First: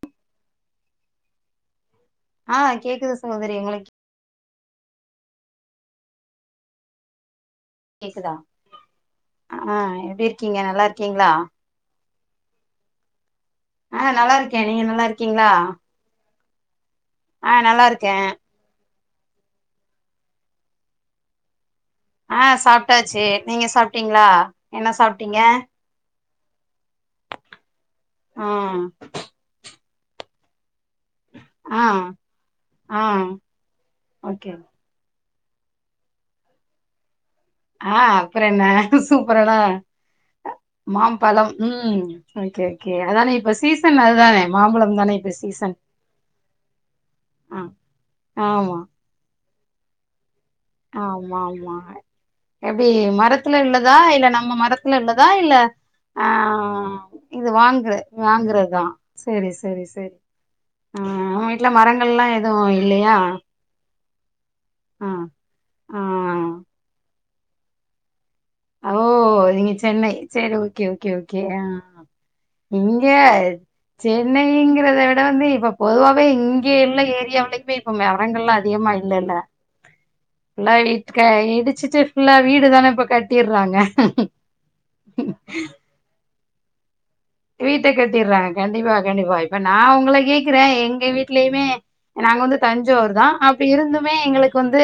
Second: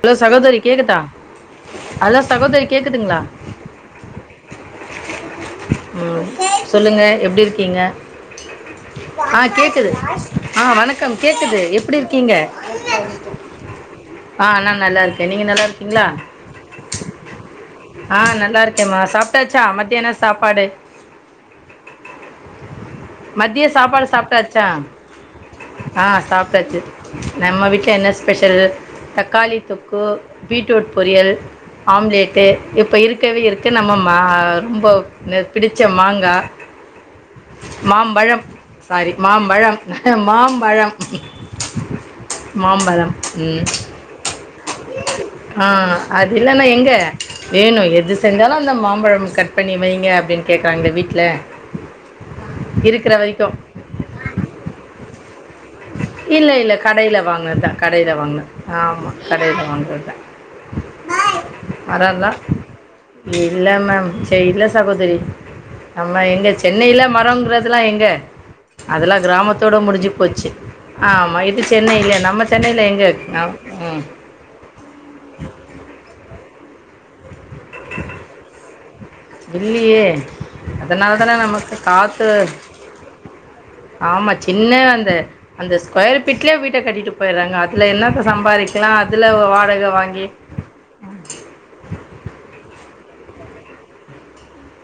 Hello சகோதரி கேக்குதா hello ஆ சகோதரி கேக்குது கேக்குதுங்களா சகோதரி உங்களுக்கு ம் சொல்லுங்க எப்படி இரு கிங்க கேக்குதா ஆ கேக்குது எப்டி இருக்கீங்க ஆ நல்லா வணக்கம் இருக்கீங்களா கேக்குது எப்படி இருக் கிங்க நல்லா ஆ இருக்கே நா நீங்க நல்லா இருக்கே நீங்க இருக்கீங்களா நல்லா இருக்கீங்களா ஆ நல்லா இருக்கே ஆ நல்லா இருக்கேம்மா சாப்பிட்டாச்சா மத்தியன சாப்பாடு ஆ சாப்ட்டாச்சு மத்திய நீங்க சாப்பாடு சாப்ட்டீங்களா சாப்ட்டாச்சா என்ன சாப்ட்டீங்க ஆ சாப்ட்டாச்சு நம்ம வீட்டுல என்ன ஆ ஸ்பெஷல் தக்காளி தொக்கு பீட் ரூட் பொரியல் ஆ ஆம்லேட்டு இப்போ ஆ இருக்கவே இருக்க நம்ம மா ஓகே ரொம்ப ந பிடிச்ச மாங்கா ஆ அப்பற என்ன சூப்பரான மாம்பழம் மாம்பழம் மாம்பழம் ம் ஓகே ஓகே மாம்பழம் அதானே இப்ப ம் சீசன் அதுதானே மாம்பழம் தானே இப்ப ஆ சீசன் அது இல்லன்னா எங்க ஆ வேணு எது செஞ்சாலு அந்த ஆமா மாம்பழம் கட் பண்ணி வைங்கப்படின்னு ஆமா ஆமா எப்டி இருக்கிற வரைக்கும் மரத்துல உள்ளதா இல்ல நம்ம மரத்துல உள்ளதா இல்ல ஆ இல்ல இல்ல கடைல இது வாங்குனதுதா வாங்குற கடைல வாங்ன வாங்குறதா ஆமா சேரி கடைல சேரி வாங்னதுதா சேரி ஆ உங்க வீட்ல மரங்கள்லா மரல்லா எதுவு இல்லையா இல்ல மேம் ச்சே இல்ல ஆ சகோதரி ஆ நம்ம எங்க சென்னைல மரோங்கிறதுலா எங்க ஓ அதெல்லா நீங்க கிராமத்தோட சென்னை முடிஞ்சு போச்சு சேரி ஓகே ஓகே ஓகே ஆமாம் இது ஆ சென்னையில் நம்ம சென்னையில் இங்க எங்கே ம் சென்னைங்கிறத விட வந்து இப்ப பொதுவாவே இ ங்க எல்லா ஏரியா லயுமே இப்ப மரங்கள்லா அதிகமா இ ல்லல்ல இல்லியே எல்லா அதனால வீட்டுக்கு தானே நமக்கு இடிச்சுட்டு காத்து ஃபுல்லா வீடுதான இப்ப கட் ஆமா சின்ன அந்த அந்த ஸ்கொயர் ஃபீட்ல வீட்ட கட்டிட்டு போயிட்றாங்க அதுல வீட்ட என்னத்த கட்டிர்றாங்க சம்பாரிக்கலா கண்டிப்பா அதுல கண்டிப்பா இப்ப நா வாடக உங்கள வாங்கி கேக்குறே எங்க வீடலயுமே நாங்க வந்து தஞ் சாவூர்தா அப்ப இருந்துமே எங்களுக்கு வந்து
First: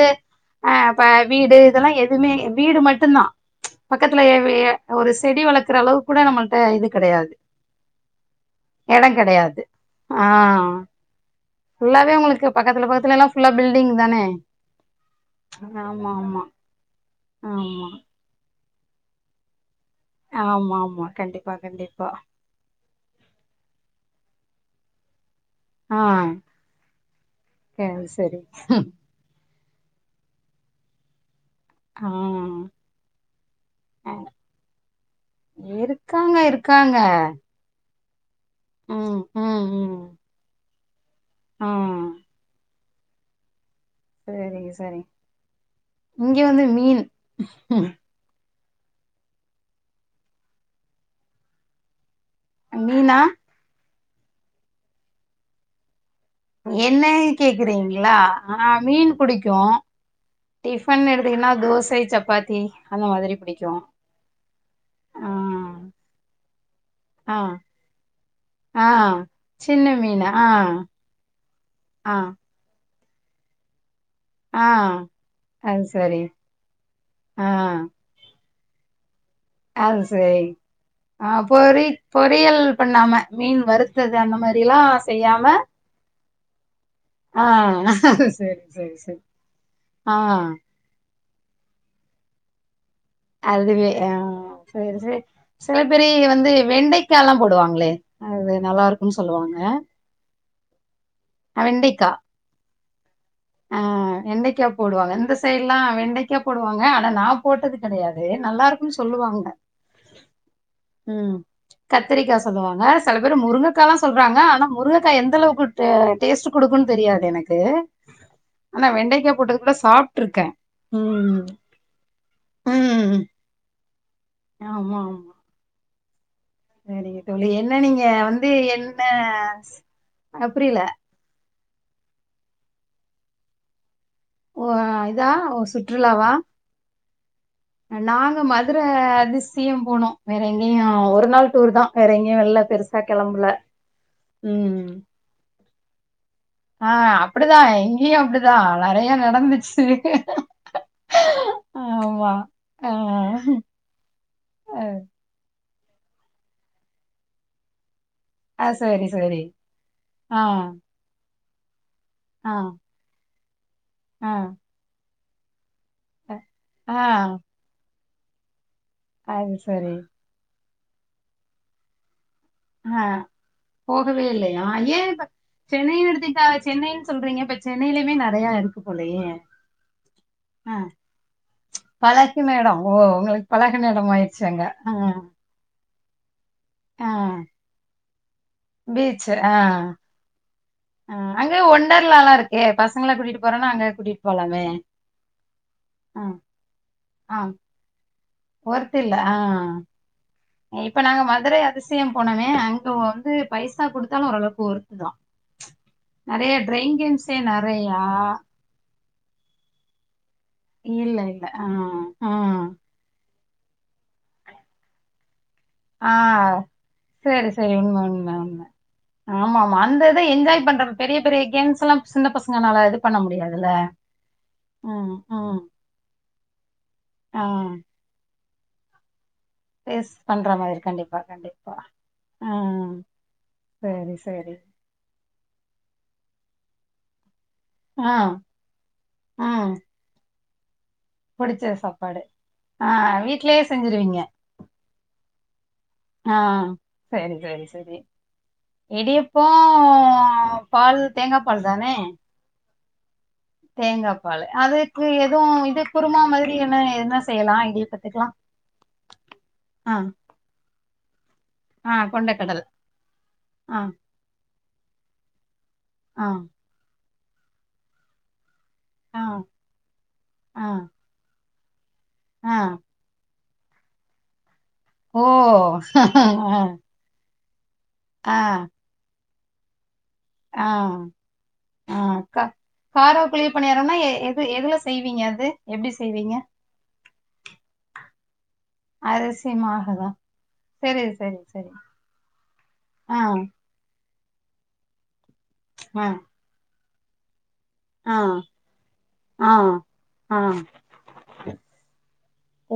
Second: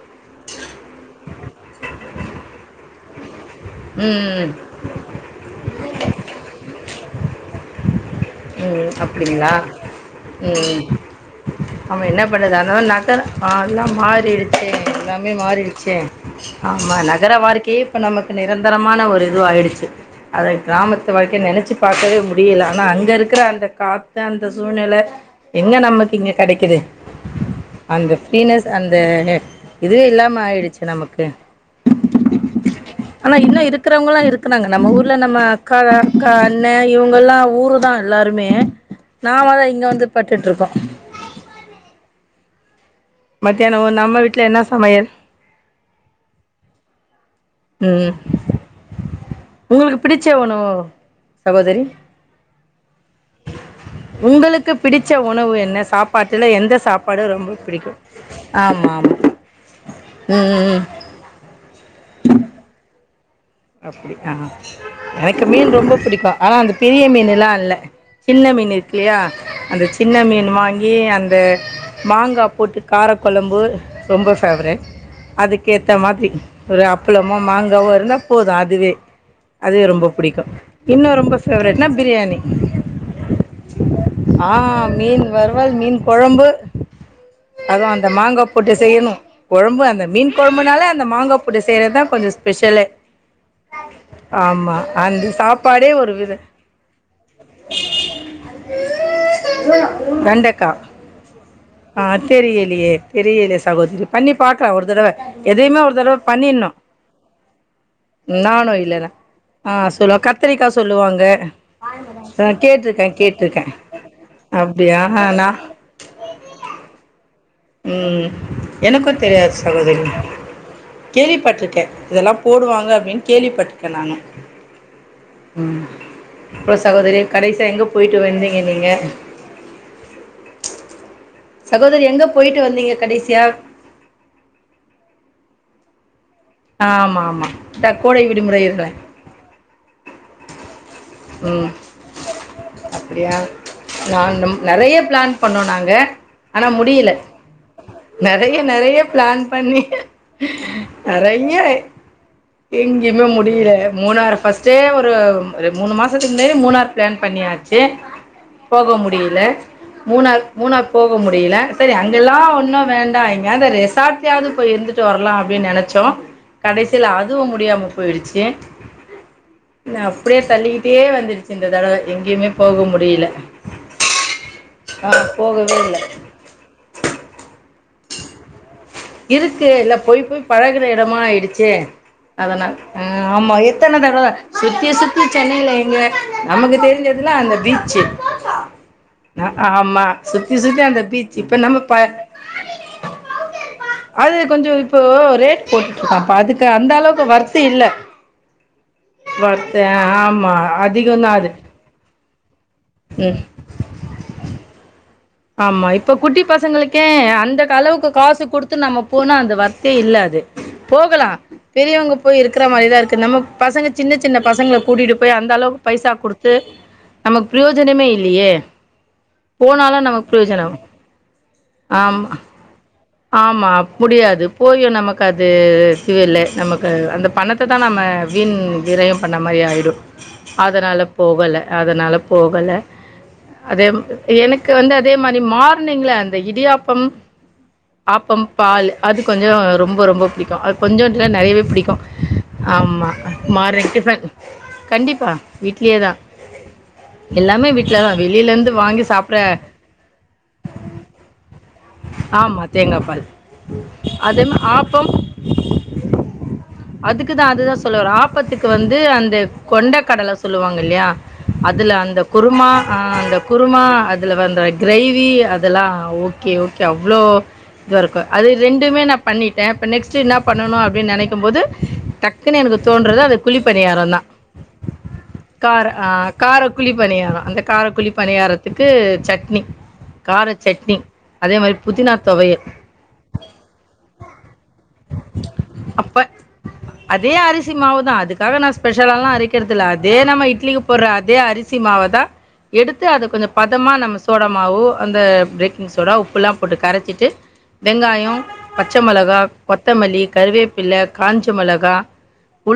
ஆ இப்ப வீடு இதெல்லா எதுமே வீடு மட்டுந்தா பக்கத்துல யே ம் வி ஏ ஒரு செடி வளக்குற அளவுக்கு கூட நம்மள்ட்ட இது கெடையாது ம் எடோ அப்பிடிங்களா கெடையாது ஆ ம் ஆமா ஃபுல்லாவே என்ன உங்களுக்கு பண்றது அதனால பக்கத்துல பக்கத்துல நகர எல்லா ஃபுல்லா ஆ எல்லா பில்டிங் தானே மாறிடுச்சே எல்லாமே மாறிடுச்சே ஆமா ஆமா ஆமா நகர வாழ்க்கையே ஆமா இப்ப நமக்கு நி ரந்தரமான ஒரு இதுவா ஆயிடுச்சு அது ஆமா ஆமா கிராமத்து வாழ்க்க கண்டிப்பா நெனைச்சு கண்டிப்பா பாக்கவே முடியல ஆனா அங்க இரு அந்த காத்து அந்த சூழ்நெல எங்க ஆ நமக்கு இங்க கெடைக்கிது சரி அந்த சரி ஃப்ரீனஸ் அந்த அ இதுவே இல்லாம ஆயிடுச்சு நமக்கு ஆ ஆனா இன்னு இருக்கிறவங்கல்லா இருக்குறாங்க நம்ம ஊர்ல நம்ம அக்கா அக்கா இருக்காங்க அண்ணே இருக்காங்க இவங்கல்லா ஊருதா இன்னுமே ம் நாமதா ம் இங்க வந்து ம் பட்டுட்ருக்கோ ஆ மத் செரிங்க செரிங் இங்க வந்து மீன் ம் உங்களுக்கு பிடிச்ச உணவு சகோதரி மீனா உங்களுக்கு பிடிச்ச உணவு என்ன சாப் என்ன கேக்குறீங்களா ஆ ஆமா ஆமா மீன் புடிக்கு ம் ம் டிஃபன் எடுத்திங்கன்னா தோசை சப்பாத்தி அந்த மாதிரி பிடிக்கு அப்பிடி ஆ ஆ எனக்கு மீன் ரொம்ப புடிக்கு ஆனா அந்த பெரிய ஆ மீன்ல்லா இல்ல சின்ன மீன் ஆ இருக்குல்லையா அந்த சின்ன மீனா ஆ மீன் வாங்கி அந்த ஆ மாங்கா போட்டு காரக்கொழம்பு ரொம்ப ஆ ஃபேவரெட் அது அதுக்கேத்த சரி மாதிரி ஒரு அப்புளமோ ஆ மாங்காவோ இருந்தா போது அதுவே அதுவே அது ரொம்ப சரி புடிக்கு இன்னு ஆ ரொம்ப பொறி ஃபேவரட்னா பிரியாணி பொரியல் பண்ணாம மீன் வறுத்தது அந்த ஆ மாரிலா மீன் செய்யாம வருவல் மீன் கொழம்பு ஆ அதா அந்த மாங்கா சரி போட்டு சரி செய்யணு சரி கொழம்பு அந்த மீன் ஆ கொழம்புனால அந்த மாங்கா புட்டு செய்யறதா கொஞ்ச ஸ்பெஷலே அதுவே ஆ ஆமா சரி சரி அந்த சில சாப்பாடே பேர் ஒரு இங்க வித வந்து வெண்டைக்கால்லா போடுவாங்களே அது நல்லா இருக்குன்னு சொல்லுவாங்க வெண்டைக்காய் வெண்டைக்கா தெரியலே ஆ சகோதரி பண்ணி வெண்டைக்கா பாக்கலா ஒரு தடவ போடுவாங்க இந்த சைட்லா எதையுமே ஒரு தடவ வெண்டைக்கா பண்ணினு போடுவாங்க ஆனா நா போட்டது கெடையாது நல்லா இருக்கு சொல்லுவாங்க கத்திரிக்காய் சொல்லுவாங்க ம் கத்திரிக்கா ஆ சொல்லுவாங்க செல கேட்டிருக்கேன் பேரு கேட்டிருக்கேன் முருங்கக்கால்லா சொல்றாங்க ஆனா அப்படியா முருங்கக்கா எந்த நான் அளவுக்கு டேஸ்ட் குடுக்குன்னு தெரியாது எனக்கு ம் ஆனா எனக்கு வெண்டைக்கா தெரியாது போட்டது கூட சகோதரி சாப்ட்ருக்கே ம் கேள்விப்பட்டிருக்கே இதெல்லா போடுவாங்க ம் அப்பிடின் கேள்விப்பட்ருகே க்க நானு ஆமா ஆமா அப்புறம் சகோதரி சரிங்க தோழி கடைசியாக என்ன எங்கே நீங்க போயிட்டு வந்து வந்தீங்க என்ன நீங்கள் அ புரியல சகோதரி எங்க போயிட்டு வந்தீங்க கடைசியா ஓ இதா ஓ சுற்றுலாவா ஆமா ஆமா நாங்க மதுரை டிஷ் தியம் போனு வேற எங்கியு அ ஒரு நாள் ம் டூர்தா வேற எங்கயு வெள்ல பெருசா அப்படியா கெளம்புல ம் க ஆனா ஆ முடியல அப்டிதா இங்கேயு அப்டிதா நெறைய நெறைய பிளான் பண்ணி நடந்துச்சு நெறைய ஆமா ஆ எங்கேயுமே முடியல மூணாரு ஃபர்ஸ்டே ஒரு அது மூணு மாச தத்துக்கு முன்னே மூணார் பிளான் பியாச்சு ஆ போக சரி சரி முடியல ஆ மூணார் மூணார் போக முடியல சேரி அங்கெல்லா ஆ ஒன்னு வேண்டா யாந்த [unintelligible] ஆ சாப்பிட்டியாவது போய் இருந்துட்டு வரலா அப்படின் நினைச் சோ ஆ கடைசியில் அதுவு முடியாம போயிடுச்சு அது சரி ந அப்படியே தள்ளி பே வந்துருச்சு இந்த தடவ எங்கேயுமே அ முடியல போகவே இல்லையா ஏ ஆ இப்ப போகவே இல்ல சென்னையன்னு எடுத்திட்டா சென்னைன்னு சொல்றீங்க இப் சென்னையிலயுமே நெறையா இருக்கு போலயே இருக்கு இல்ல போய் போய் ஆ பழகன இடமா ஆயிடுச்சு பழகின அதனால இடம். ஓ! அ உங்களுக்கு ஆமா பழகின எத்தன இடம் தடவ ஆயிடுச்சு அங்க. சுத்தி ஆ, சுத்தி சென்னையில எங்க நமக்கு ஆ. தெரிஞ்சதுல்லா அந்த பீச்சு பீச். அ ஆ, ஆமா சுத்தி அந்த ஆ பீச் அங்க இப்ப நம்ம ப ஒண்டர்லாலா இருக்கே பசங்கள கூட்டிட்டு போறேன்னா அங் அது கொஞ்சோ இப்போ ரேட் போட்டுட்டு ஆ, இருக்கான்ப்ப அதுக்கு அந்த அளவுக்கு வொர்க் இல்ல வொர்க் இல்ல ஆ வர்த்து ஆமா இப்ப நாங்க அதிகந்தா அது மதுரை அதிசய போனவே அங் இங்க வந்து ம் பைசா கொடுத்தாலு ஓரளவுக்கு ஒர்த்து தா ஆமா இப்ப குட்டி பசங்களுக்கே அந்த நெறையா அளவுக்கு காசு கொடுத்து நம்ம போனா அந்த வொர்த்தே இல்ல அது இல்ல, போகலா இல்ல. ஆ, பெரியவங்க ஆ. போய் இருக்கற மாரிதா இருக்கு நம்ம பசங்க சின்ன சின்ன பசங்களை கூட்டிட்டு போய் அந்த அளவுக்கு பைசா ஆ. கொடுத்து நமக்கு சரி, சரி. உண்ம, பிரயோஜனமே உண்ம, இல்லையே உண்ம. ஆமாமா. போனாலு அந்த இத நமக்கு என்ஜாய் பிரயோஜனம் பண்ற பெரிய பெரிய கேம்ஸ் எல்லா சின்ன ஆமா பசங்க நாலாக்கு ஆமா முடியாது போயும் ம், நமக்கு அது ம். [unintelligible] நமக்கு அந்த ஆ. பணத்த தா நம்ம வீன் விரம் பண்ண மாதிரி ஆயிடும் பேஸ் பண்ற மாதிரி அதனால் கண்டிப்பா போகலை கண்டிப்பா அதனால் ஆ போகலை அதே சரி சரி எனக்கு வந்து அதே மாதிரி மார்னிங்கில் அந்த இடியா ம் ஆ ஆப்பம் பால் அது கொஞ்சம் ம் ரொம்ப ரொம்ப பிடிக்கும் கொஞ்சோம் இல்லாம் நிறையவே புடிச்ச பிடிக்கும் சாப்பாடு ஆ ஆமாம் வீட்லயே மார்னிங் டிஃபன் கண்டிப்பாக ஆஹ் சரி சரி எல்லாமே சரி வீட்ல தான். வெளியிலருந்து வாங்கி சாப்பிட இடியப்போ பால் தேங்காய் பால் தானே தேங்கப்பால் தேங்கா அத பால் அதுக்கு ஆப்பம் எதுவும் இது குருமா மாதிரி என்ன என்ன அதுக்குதான் செய்யலாம் அதுதான் சொல்லவறேன் இடியப்பத்துக்கெல்லாம் ஆப்பத்துக்கு வந்து அந்த ஆ கொண்டை கடலை சொல்லுவாங்க இல்லையா ஆ அதுல அந்த கொண்டக்கடலை குருமாஹ அந்த ஆ குருமா அதுல வந்த கிரேவி அதெல்லாம் ஆ ஓகே ஓகே இவ்வளோ தறக்கும் அது ரெண்டுமே ஆ நான் பண்ணிட்டேன் நெக்ஸ்ட்டு நான் ஆ பண்ணணு அப்டின்னு நெனைக்கும் போது ஆ டக்குன்னு எனக்கு தோன்றது அது குழி பணியாரம் தான் ஓ கார ஆ கார குழி பணியாரம் அந்த ஆ காரக்குழிபணியாரத்துக்கு சக்க கார ஆ ஆ சட்னி அதே மாரி ஆ புதினா கா தொக்கு காரா குழி பணியாரம்னா எ எது எதுல செய்வீங்க அது எப்டி அப்ப செய்வீங்க அதே அரிசி மாவு தான் அதுக்காக நா ஸ்பெஷலால்லா அரிசி அரைக்கறது இல்ல மாவுலதா அதே நம்ம இட்லிக்கு சரி போட்ற அதே சரி சரி அரிசி மாவ தா எடுத்து ஆ அத கொஞ்ஜோ பதமா நம்ம சோடா மாவு அந்த பேக்கிங் ஆ சோடா உப்புல்லா போட்டு கரைச்சு சிட்டு ஆ வெங்காயோம் பச்ச மெளகா ஆ கொத்தமல்லி ஆ கருவேப்பில்ல காஞ்ச மெளகா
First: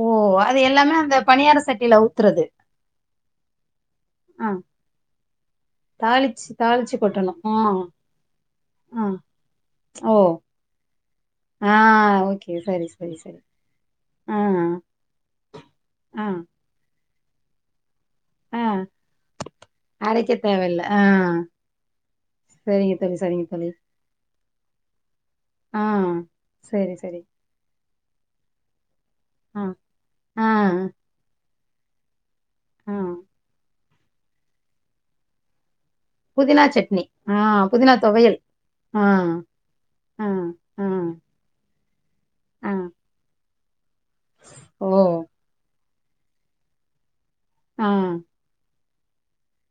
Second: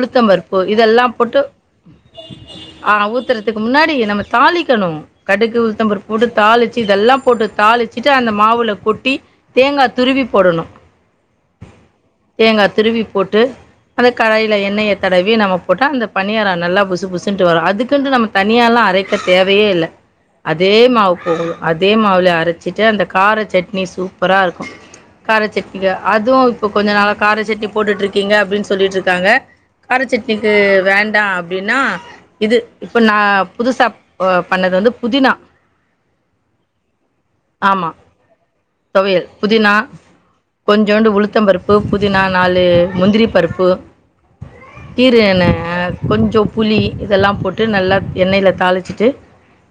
ஓ அது பருப்பு எல்லாமே அந்த இதெல்லாம் போட்டு பணியார சட்டில ஊத்துறது ஆ ஊத்துற முன்னாடி நம்ம ஆ தாளிக்கணு கடுகு உளுத்தம்பருப்பு போட்டு தாளிச்சு இதெல்லா போட்டு தாளிச்சிட்டு அந்த மாவுல ஆ கொட்டி தேங்கா ஓ துருவி போடணும் ஆ ஓகே தேங்கா சரி துருவி சரி சரி போட்டு அந்த ஆ கடாயில எண்ணெய தடவி நம்ம போட்டா அந்த ஆ பனியாரோ நல்லா புஸ் புஸ்சின்ட்டு வரும் அது அதுக்குன்ட்டு நம்ம ஆ தனியால்லா அரைக்க தேவையே இல்ல அரைக்க அதே தேவல்ல ஆ மாவு போது அதே மாவுல அரைச்சிட்டு சரிங்க அந்த தோழி கார சரிங்க தோழி சட்னி சூப் சூப்பரா இருக்கு ஆ காரச்சட்னிக்கா அதுவு இப்ப கொஞ்ச சரி நாளா சரி காரச்சட்னி போட்டுட்டு இருக்கிங்க அப்டின்னு சொல்லிட்டுருக் காங்க ஆ கார ஆ சட்னிக்கு வேண்டா அப் டினா இது ஆ இப்ப நா புதுசா ஓ பண்ணது வந்து புதினா புதினா சட்னி ஆ புதினா தொவையல் ஆ தொவையல் புதினா ஆ ஆ கொஞ்சோண்டு உளுத்தம் பருப்பு புதினா நாலு ஆ முந்திரிப் பருப்பு ஓ கீரு என்ன கொஞ்சோ புளி இதெல்லா போட்டு ஆ நல்ல எண்ணயில தாளி ச்சிட்டு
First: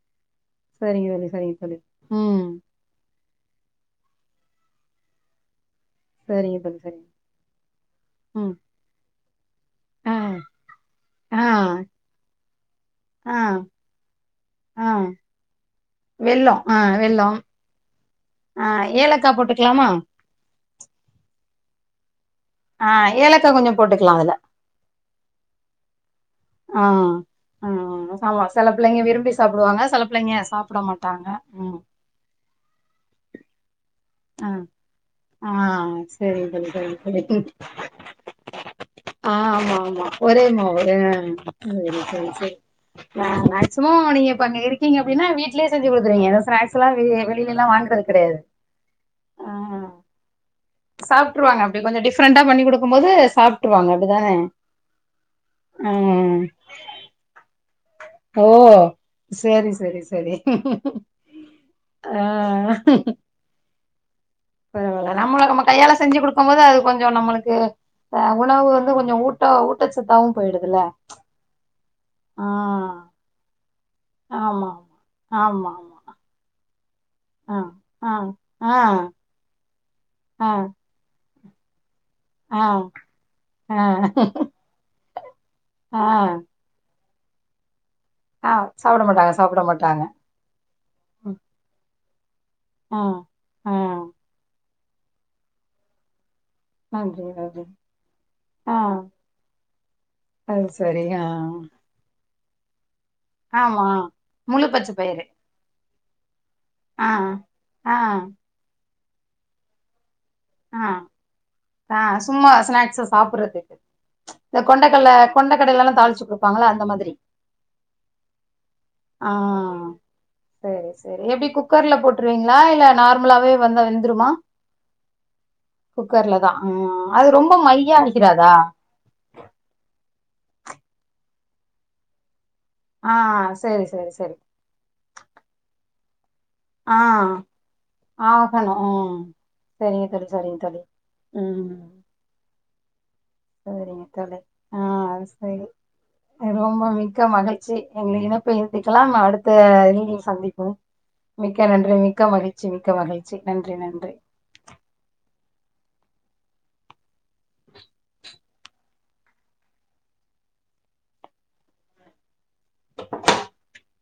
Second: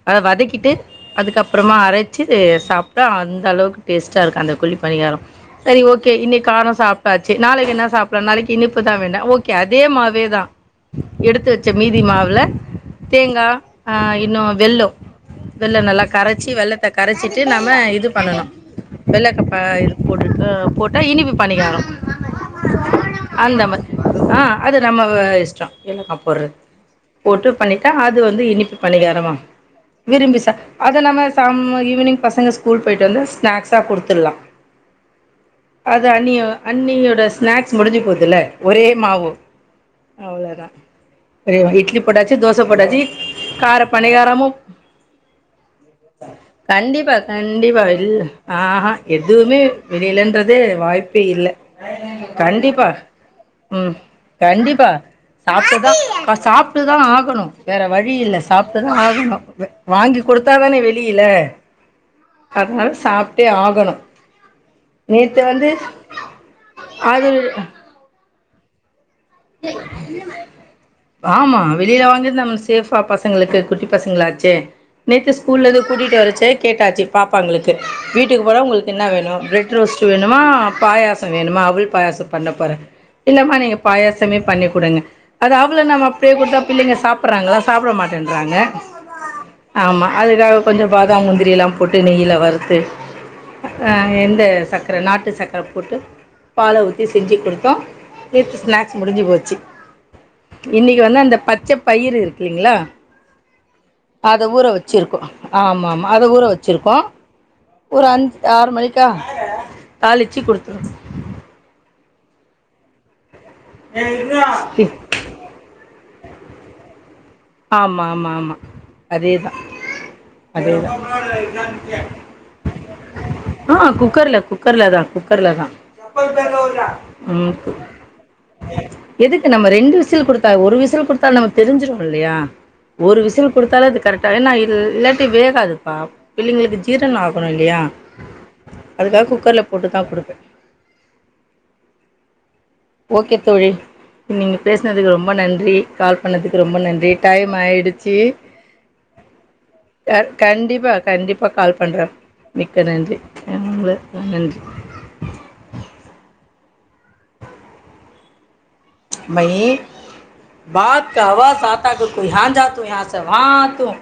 அத வதக் கிட்டு சரிங்க தோழி சரிங்க அதுக்கப்புறமா தோழி அரைச்சி ம் சாப்ட்டா அந் தளவுக்கு டேஸ்ட்டா இருக்கு அந்த குலி பணையாரம் சரி ஓகே இன்னைக்கு சரிங்க காரம் தோழி சரிங்க சாப்ட்டாச்சி நாளைக்கு என்னா சாப்பட ம் நாளைக்கு இனிப்புதா வேண்டா ஓகே அதே ஆ மாவேதா ஆ எடுத்து வச்ச மீதி மாவுல ஆ தேங்கா ஆ இன்னும் ஆ வெள்ளம் வெள்ளம் நல்லா கரைச்சி வெல்லோ ஆ வெள்ளத்த வெல்லோ கரைச்சிட்டு நம்ம இது பண்ணணும் ஆ ஏலக்கா வெள்ளக்கப்பா போட்டுக்கலாமா இது போட்டுருக்கு போட்டா இனி பணிகாரம் ஆ ஏலக்கா அந்த கொஞ்சோ மா போட்டுக்கலா அதுல ஆ அது நம்ம வ இஷ்டம் என்னு காப் ஒரு ஆ போட்டு ஆ பண்ணிட்டா அது வந்து ஆமா சில இனிப்பு பிள்ளைங்க விரும்பி பண்ணிகரமா சாப்டுவாங்க சில பிள்ளைங்க விரும்பி சா சாப்ட அத நம்ம மாட்டாங்க சம்ம ம் ஈவினிங் பசங்க ஸ்கூல் போயிட்டு வந்து கொடுத்து ஆ ஆ அண்ணிய செரிங்க தோழி செரிங்க அண்ணியோட தோழி ஸ்நாக்ஸ் முடிஞ்சு போதுல்ல ஒரே மாவு ஆ ஆமா ஆமா ஒரே அவ்ளோதா மாவு ம் ஒரே இட்லி செரிங்க தோழி போட்டாச்சு செரி தோச போட்டாச்சு ஆ கார மேக்ஸிமம் நீங்க இப்ப பணிகாரமு அங்க இருக்கீங்க அப்டின்னா வீட்லே செஞ்சி குடுத்துருவிங்க இந்த ஸ்னாக்ஸ்லா கண்டிப்பா, வெளிய வெளிலலா கண்டிப்பா. வாங்கறது இல் கெடையாது ஆஹா ஆ எதுவுமே வெளியலன்ற தே வாய்ப்பே இல்ல சாப்ட்ருவாங்க அப்டி கொஞ்சோ டிஃப்ரெண்டா பண்ணி கண்டிப்பா குடுக்கும் போது சாப்ட்ருவாங்க ம் அப்டிதானே கண்டிப்பா சாப்ட்டுதா ஆ த சாப்ட்டுதா ஆகணும் வேற வழியில்ல ஓ சாப்ட்டுதா ஆகனு வ சேரி சேரி வாங்கி சேரி குடுத்தாதானே வெளியில அதனால சாப் பரவால நம்மள நம்ம வந்து கையால செஞ்சு கொடுக்குமீ போது அது கொஞ்சோ நம்மளுக்கு ஆ உணவு வந்து கொஞ்சோ ஊட்ட ஊட்டச்சத்தாவு போயிடுதுல்ல ஆமா வெளியில வாங்கிட்டு ஆ நம்மளுக்கு சேஃபா பச பசங்களுக்கு குட்டி பசங்களாச்சு ஆமா நேற்று ஸ்கூல்ல ஆமா இருந்து கூட்டிட்டு வர சே கேட்டாச்சு ஆமா ஆ பாப்பாங்களுக்கு ஆ வீட்டுக்கு போனா ஆ உங்களுக்கு என்ன வேணு ப்ரெட் ரோஸ்ட் வேணுமா ஆ பாயச வேணுமா அவுள் பாயாச பண்ண போறே இல்லாம நீங்க ஆ பாயாச [unintelligible] பண்ணி கொடுங்க அது அவுள ஆ நம்ம அப்படியே ஆ கொடுத்தா பிள்ளைங்க சாப் ப்றாங்களா சாப்பிட மாட் ஆ ன்றறாங்க சாப்பிட மாட்டாங்க சாப்பிட மாட்டாங்க. ஆமா அதுக்காக கொஞ்சோ பாதாம் ம். முந்திரி எல்லா போட்டு நெயில வருத் து ஆ. ஆ. அ எந்த ச க்கிற நாட்டு சக்கர போட்டு பால ஊத்தி நன்றி, செஞ்சு நன்றி. கொடுத்தோ நேற்று ஆ. ஸ்நாக்ஸ் முடிஞ்சு போச்சு அது இன்னைக்கு சரி. வந்து ஆ. அந்த பச்ச பயிர் இருக் இல்லைங்களா ஆமா. அத ஊற முழு பச்ச வச்சிருக்கோ பயிறு. ஆமாம் அத ஊற வச் ச்சிருக்கோ ஆ. ஆ. ஒரு அஞ்சு ஆறு மணிக் க தாளிச்சு ஆ. கொடுத்துடுவோ ஆ சும்மா ஸ்நாக்ஸ சாப்பறது இந்த கொண்டைக்கடல கொண்டைக்கடையிலல்லா தாளிச்சு கொடுப்பாங்களா அந்த மாதிரி ஆமா ஆமா ஆமா ஆ. அதேதா அதேதா சரி, சரி. எப்டி குக்கர்ல போட்டுருவீங்களா? இல்ல நார்மலாவே ஆ வெந்தா வெந்துருமா? குக்கர்ல குக்கர்ல தா குக் குக்கர்லதா குக்கர்ல தான். ஆ அது ரொம்ப ம் மையா அடிக்கிறாதா? எதுக்கு நம்ம ரெண்டு விசில் குடுத்தா ஒரு விசல் குடுத்தா நம் தெரிசிரு இல்லையா ஆ ஒரு விசில் சரி, குடுத்தாலு அது சரி, கரெக்டா சரி. ஏன்னா இல் இல்லாட்டி வேகாதுப்பா பிள்ளைங்களுக்கு ஆ ஜீரணம் ஆகணும் இல்லையா ஆகணு ம் அதுக்காக குக்கரில் போட்டு சரிங்க தான் தோழி கொடுப்பேன் சரிங்க தோழி ம் ஓகே தோழி சரிங்க தோழி நீங்க ஆ பேசனதுக்கு ரொம்ப சரி நன்றி கால் பண்ணதுக்கு ரொம்ப நன்றி மிக்க டைம் மகிழ்ச்சி ஆயிடுச்சி எங்கள் இணைப்பை நிறுத்திக்கலாம் அடுத்த க இதில் சந்திப்போம் கண்டிப்பா கண்டிப்பா மிக்க கால் நன்றி பண்றே மிக்க மகிழ்ச்சி மிக்க நன்றி மகிழ்ச்சி நன்றி உங்கள நன்றி மை பாத்கவா சத்தாக்ஹு குய் ஹான் த்தா துயாஹ ஷவான் தும்